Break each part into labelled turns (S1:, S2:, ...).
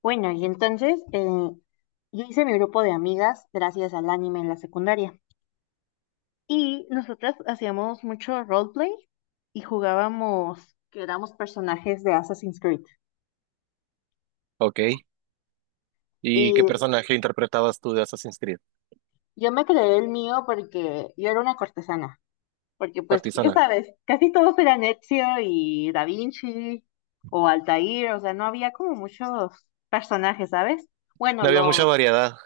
S1: Bueno, y entonces yo hice mi grupo de amigas gracias al anime en la secundaria. Y nosotras hacíamos mucho roleplay y jugábamos que éramos personajes de Assassin's Creed.
S2: Ok. ¿Y qué
S1: Y
S2: personaje interpretabas tú de Assassin's Creed?
S1: yo me creé el mío porque yo era una cortesana. Porque pues, ya
S2: Partizana.
S1: sabes, casi todos eran Ezio y Da Vinci o Altair. O sea, no había como muchos personajes, ¿sabes? Bueno,
S2: No había
S1: los...
S2: mucha variedad.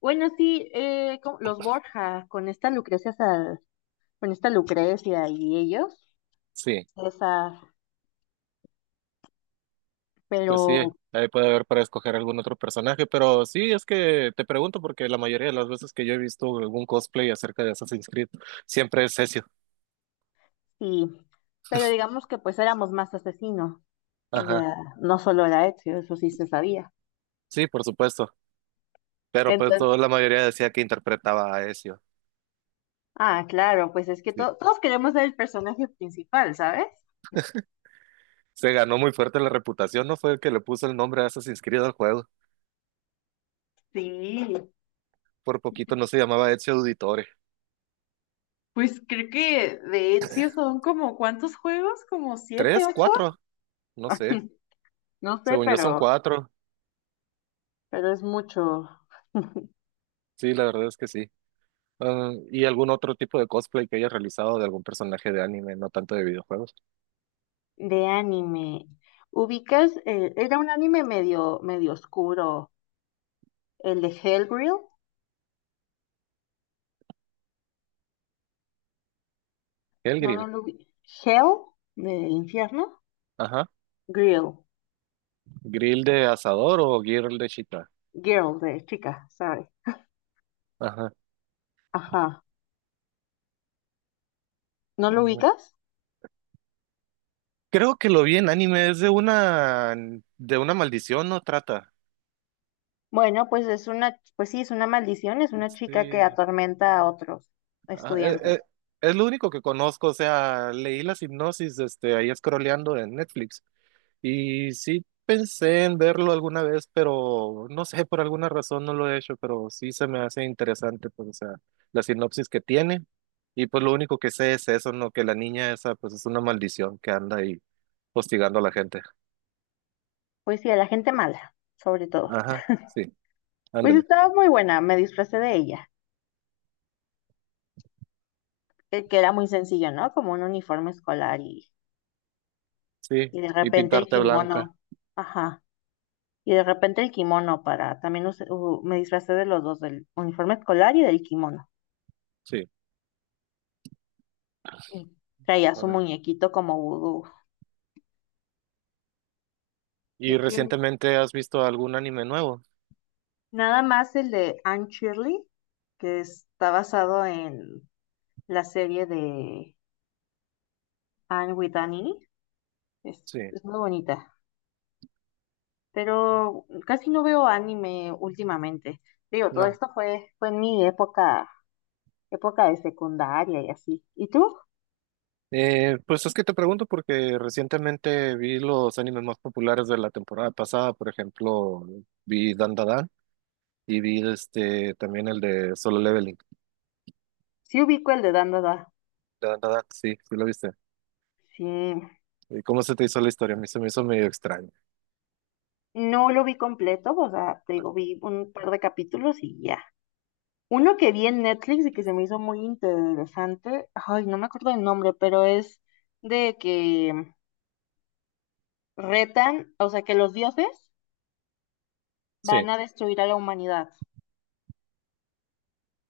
S1: Bueno, sí, los Borja con esta Lucrecia y ellos,
S2: Sí,
S1: esa,
S2: pues sí,
S1: pero
S2: ahí puede haber para escoger algún otro personaje, pero sí, es que te pregunto porque la mayoría de las veces que yo he visto algún cosplay acerca de Assassin's Creed, siempre es Ezio.
S1: sí, pero digamos que pues éramos más asesinos, o
S2: Ajá.
S1: sea, no solo era Ezio, eso sí se sabía.
S2: Sí, por supuesto. Pero pues
S1: Entonces,
S2: toda la mayoría decía que interpretaba a Ezio.
S1: ah, claro, pues es que
S2: Sí.
S1: todos queremos ser el personaje principal, ¿sabes?
S2: Se ganó muy fuerte la reputación, ¿no? Fue el que le puso el nombre a Assassin's Creed al juego.
S1: Sí,
S2: Por poquito no se llamaba Ezio Auditore.
S1: pues creo que de Ezio son como, ¿cuántos juegos? ¿Como siete,
S2: ¿Tres?
S1: ocho?
S2: ¿Cuatro? No sé.
S1: No sé,
S2: Según yo son cuatro.
S1: pero es mucho
S2: Sí, la verdad es que sí. Ah, ¿y algún otro tipo de cosplay que hayas realizado de algún personaje de anime, no tanto de videojuegos?
S1: de anime. ¿Ubicas? Era un anime medio, medio oscuro, el de Hellgrill.
S2: El
S1: No, no
S2: grill.
S1: lo vi. Hell, de infierno.
S2: Ajá.
S1: Girl,
S2: ¿Grill de asador o grill de chita?
S1: girl, de chica, sorry.
S2: Ajá.
S1: Ajá. ¿No lo
S2: Mm,
S1: ubicas?
S2: creo que lo vi en anime, es de una maldición, no trata.
S1: Bueno, pues es una, pues sí, es una maldición, es una chica que
S2: Sí.
S1: atormenta a otros
S2: Ah,
S1: estudiantes.
S2: es lo único que conozco, o sea, leí la sinopsis este, ahí scrolleando en Netflix. Y sí pensé en verlo alguna vez, pero no sé, por alguna razón no lo he hecho, pero sí se me hace interesante, pues, o sea, la sinopsis que tiene. Y pues lo único que sé es eso, ¿no? Que la niña esa, pues, es una maldición que anda ahí hostigando a la gente.
S1: Pues sí, a la gente mala, sobre todo.
S2: Ajá, sí,
S1: Pues
S2: ándale,
S1: estaba muy buena, me disfracé de ella, que era muy sencillo, ¿no? Como un uniforme escolar
S2: sí.
S1: y de
S2: Y
S1: repente el
S2: pintarte blanca,
S1: kimono. Ajá. Y de repente el kimono para, también me disfracé de los dos, del uniforme escolar y del kimono.
S2: sí.
S1: Y traía su
S2: Órale.
S1: muñequito como vudú.
S2: ¿Y
S1: ¿De quién?
S2: recientemente has visto algún anime nuevo?
S1: Nada más el de Anne Shirley, que está basado en la serie de Anne with Annie. Es,
S2: Sí,
S1: es muy bonita, pero casi no veo anime últimamente. Digo, todo
S2: no.
S1: esto fue, fue en mi época, época de secundaria y así. ¿Y tú?
S2: Pues es que te pregunto porque recientemente vi los animes más populares de la temporada pasada, por ejemplo, vi Dandadan y vi este también el de Solo Leveling.
S1: Sí ubico el de Dandada.
S2: Dandadan, sí, sí lo viste.
S1: Sí,
S2: ¿Y cómo se te hizo la historia? A mí se me hizo medio extraño.
S1: no lo vi completo, o sea, te digo, vi un par de capítulos y ya. Uno que vi en Netflix y que se me hizo muy interesante, ay, no me acuerdo el nombre, pero es de que retan, o sea, que los dioses van
S2: Sí.
S1: a destruir a la humanidad,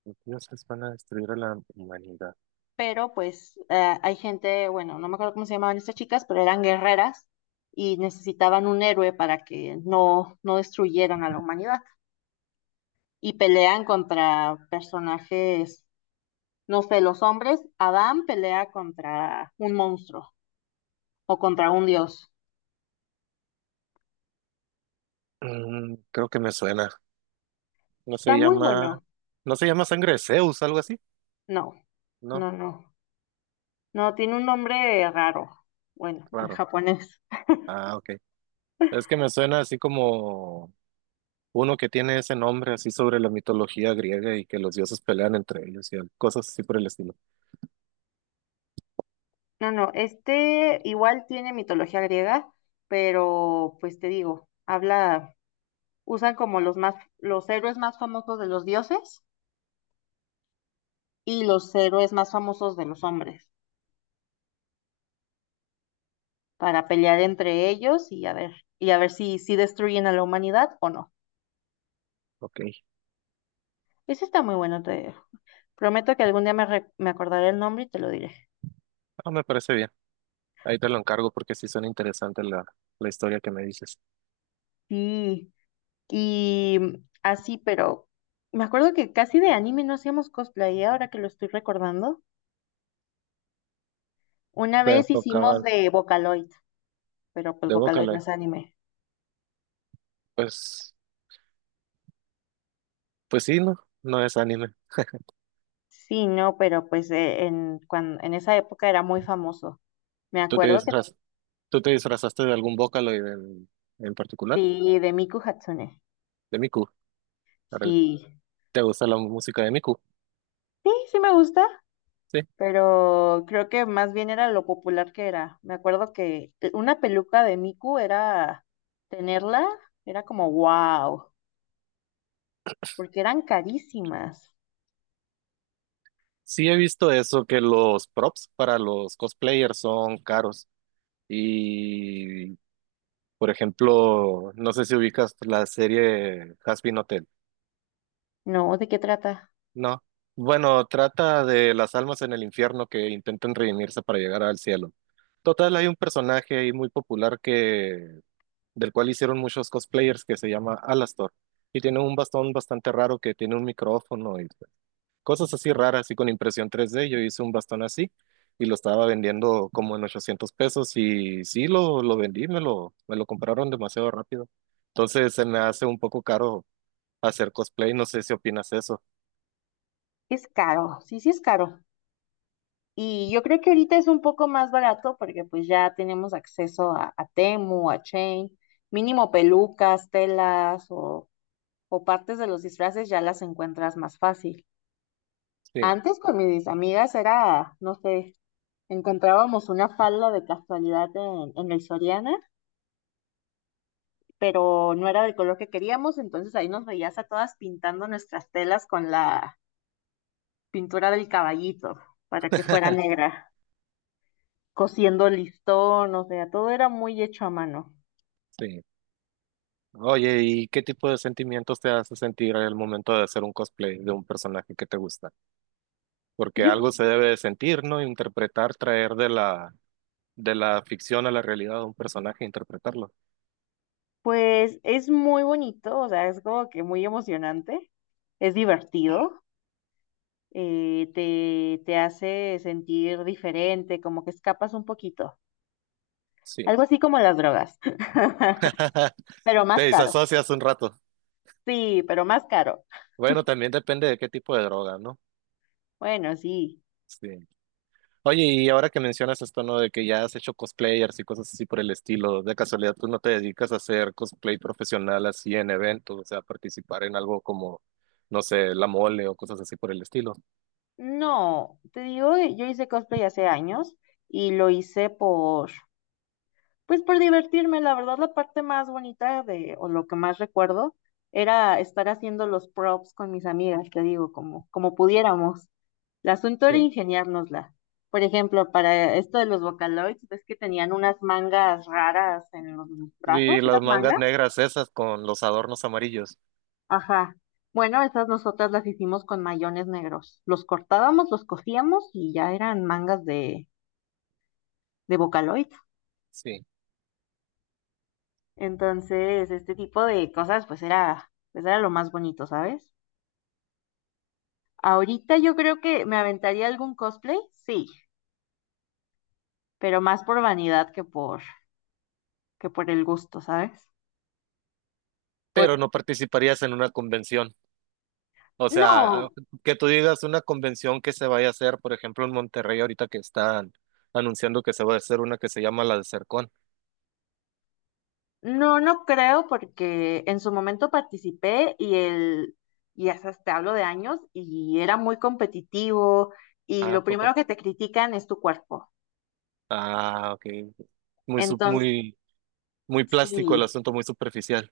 S2: Los dioses van a destruir a la humanidad.
S1: pero pues hay gente, bueno, no me acuerdo cómo se llamaban estas chicas, pero eran guerreras y necesitaban un héroe para que no destruyeran a la humanidad y pelean contra personajes, no sé, los hombres, Adán pelea contra un monstruo o contra un dios.
S2: Mm, creo que me suena. No se
S1: Está muy
S2: llama,
S1: bueno.
S2: no se llama Sangre de Zeus, algo así,
S1: No,
S2: ¿no?
S1: no, no. No, tiene un nombre raro. Bueno, en
S2: Claro.
S1: japonés.
S2: Ah, ok. Es que me suena así como uno que tiene ese nombre así sobre la mitología griega y que los dioses pelean entre ellos y al- cosas así por el estilo.
S1: No, no, este igual tiene mitología griega, pero pues te digo, habla, usan como los más, los héroes más famosos de los dioses y los héroes más famosos de los hombres para pelear entre ellos y a ver si, si destruyen a la humanidad o no.
S2: Ok,
S1: Ese está muy bueno, te prometo que algún día me acordaré el nombre y te lo diré.
S2: ah, me parece bien. Ahí te lo encargo porque sí suena interesante la, la historia que me dices.
S1: Sí. Y así, pero me acuerdo que casi de anime no hacíamos cosplay, ¿eh? Ahora que lo estoy recordando. Una
S2: Te
S1: vez hicimos
S2: enfocaban
S1: de Vocaloid, pero pues
S2: de
S1: Vocaloid no
S2: Bócale.
S1: es anime.
S2: Pues, pues sí, no, no es anime.
S1: Sí, no, pero pues en esa época era muy famoso. Me
S2: ¿Tú te
S1: acuerdo que
S2: disfraz- ¿Tú te disfrazaste de algún Bócalo en particular?
S1: sí, de Miku Hatsune.
S2: De Miku. Arel.
S1: Sí,
S2: ¿Te gusta la música de Miku?
S1: sí me gusta,
S2: Sí.
S1: pero creo que más bien era lo popular que era. Me acuerdo que una peluca de Miku era tenerla, era como wow, porque eran carísimas.
S2: Sí he visto eso, que los props para los cosplayers son caros. Y por ejemplo, no sé si ubicas la serie Hazbin Hotel.
S1: No, ¿de qué trata?
S2: No. Bueno, trata de las almas en el infierno que intentan redimirse para llegar al cielo. Total, hay un personaje ahí muy popular que del cual hicieron muchos cosplayers que se llama Alastor y tiene un bastón bastante raro que tiene un micrófono y cosas así raras, así con impresión 3D. Yo hice un bastón así y lo estaba vendiendo como en 800 pesos y sí, lo vendí, me lo compraron demasiado rápido. Entonces se me hace un poco caro hacer cosplay, no sé si opinas eso.
S1: Es caro, sí, sí es caro. Y yo creo que ahorita es un poco más barato porque pues ya tenemos acceso a Temu, a Chain, mínimo pelucas, telas o partes de los disfraces ya las encuentras más fácil.
S2: Sí,
S1: Antes con mis amigas era, no sé, encontrábamos una falda de casualidad en el Soriana, pero no era del color que queríamos, entonces ahí nos veías a todas pintando nuestras telas con la pintura del caballito para que fuera negra. Cosiendo listón, o sea, todo era muy hecho a mano.
S2: sí. Oye, ¿y qué tipo de sentimientos te hace sentir al momento de hacer un cosplay de un personaje que te gusta? Porque
S1: Yo,
S2: algo se debe de sentir, ¿no? Interpretar, traer de de la ficción a la realidad de un personaje, interpretarlo.
S1: pues es muy bonito, o sea, es como que muy emocionante, es divertido, te hace sentir diferente, como que escapas un poquito,
S2: Sí.
S1: algo así como las drogas, pero
S2: Te
S1: más caro,
S2: desasocias un rato.
S1: sí, pero más caro.
S2: Bueno, también depende de qué tipo de droga, ¿no?
S1: Bueno, sí,
S2: Sí. Oye, y ahora que mencionas esto, ¿no? De que ya has hecho cosplayers y cosas así por el estilo, de casualidad tú no te dedicas a hacer cosplay profesional así en eventos, o sea, participar en algo como, no sé, la mole o cosas así por el estilo.
S1: no, te digo, yo hice cosplay hace años y lo hice por, pues por divertirme, la verdad, la parte más bonita de, o lo que más recuerdo, era estar haciendo los props con mis amigas, te digo, como, como pudiéramos. El asunto era
S2: Sí.
S1: ingeniárnosla. Por ejemplo, para esto de los Vocaloids, ves que tenían unas mangas raras en los
S2: Y
S1: brazos,
S2: las
S1: unas
S2: mangas
S1: mangas.
S2: negras esas con los adornos amarillos.
S1: Ajá. Bueno, esas nosotras las hicimos con mayones negros. Los cortábamos, los cosíamos y ya eran mangas de Vocaloid.
S2: Sí.
S1: Entonces, este tipo de cosas, pues era lo más bonito, ¿sabes? Ahorita yo creo que me aventaría algún cosplay, sí, pero más por vanidad que por el gusto, ¿sabes? Por,
S2: Pero no participarías en una convención. O sea, a-
S1: no,
S2: que tú digas una convención que se vaya a hacer, por ejemplo, en Monterrey ahorita que están anunciando que se va a hacer una que se llama la de
S1: no, no creo, porque en su momento participé y el, y hasta te hablo de años, y era muy competitivo, y
S2: Ah,
S1: lo
S2: poco.
S1: primero que te critican es tu cuerpo.
S2: Ah, ok. Muy, sub-
S1: Entonces,
S2: muy, muy plástico el
S1: sí.
S2: asunto, muy superficial.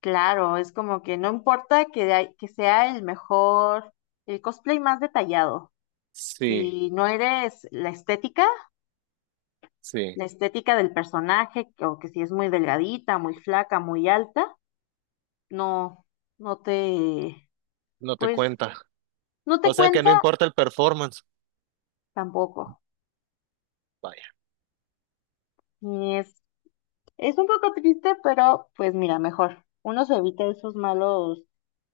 S1: Claro, es como que no importa que, que sea el mejor, el cosplay más detallado.
S2: Sí,
S1: Si no eres
S2: sí,
S1: la estética del personaje, que- o que si es muy delgadita, muy flaca, muy alta, no, no te,
S2: no te
S1: pues,
S2: cuenta.
S1: no te
S2: O sea que
S1: cuenta
S2: no importa el performance.
S1: tampoco.
S2: Vaya.
S1: Y es un poco triste, pero pues mira, mejor. Uno se evita esos malos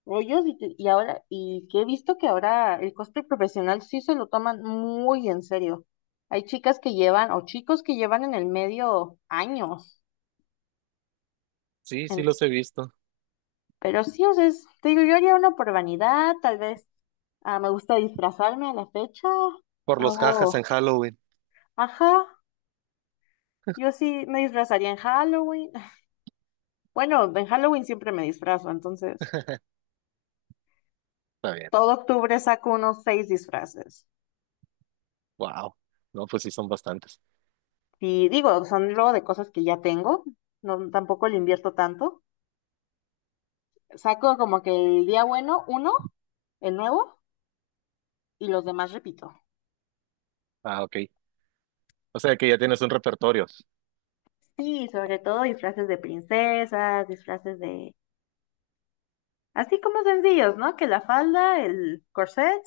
S1: rollos y ahora, y que he visto que ahora el cosplay profesional sí se lo toman muy en serio. Hay chicas que llevan, o chicos que llevan en el medio años.
S2: Sí, sí
S1: en-
S2: los he visto.
S1: pero sí, o sea, te digo, yo haría uno por vanidad, tal vez ah, me gusta disfrazarme a la fecha.
S2: Por los jajas en
S1: Hago,
S2: Halloween.
S1: ajá, yo sí me disfrazaría en Halloween. Bueno, en Halloween siempre me disfrazo, entonces
S2: Está bien.
S1: todo octubre saco unos 6 disfraces.
S2: Wow. No, pues sí son bastantes.
S1: Sí, digo, son luego de cosas que ya tengo, no, tampoco le invierto tanto. Saco como que el día bueno, uno, el nuevo, y los demás repito.
S2: Ah, ok. O sea que ya tienes un repertorio.
S1: Sí, sobre todo disfraces de princesas, disfraces de... Así como sencillos, ¿no? Que la falda, el corset,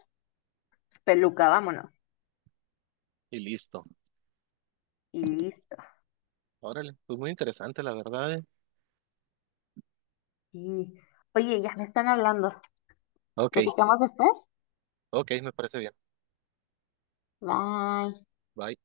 S1: peluca, vámonos.
S2: Y listo.
S1: Y listo.
S2: Órale. Pues muy interesante, la verdad. ¿Eh?
S1: Sí. Oye, ya me están hablando.
S2: Ok,
S1: ¿Platicamos después?
S2: ok, me parece bien.
S1: Bye.
S2: Bye.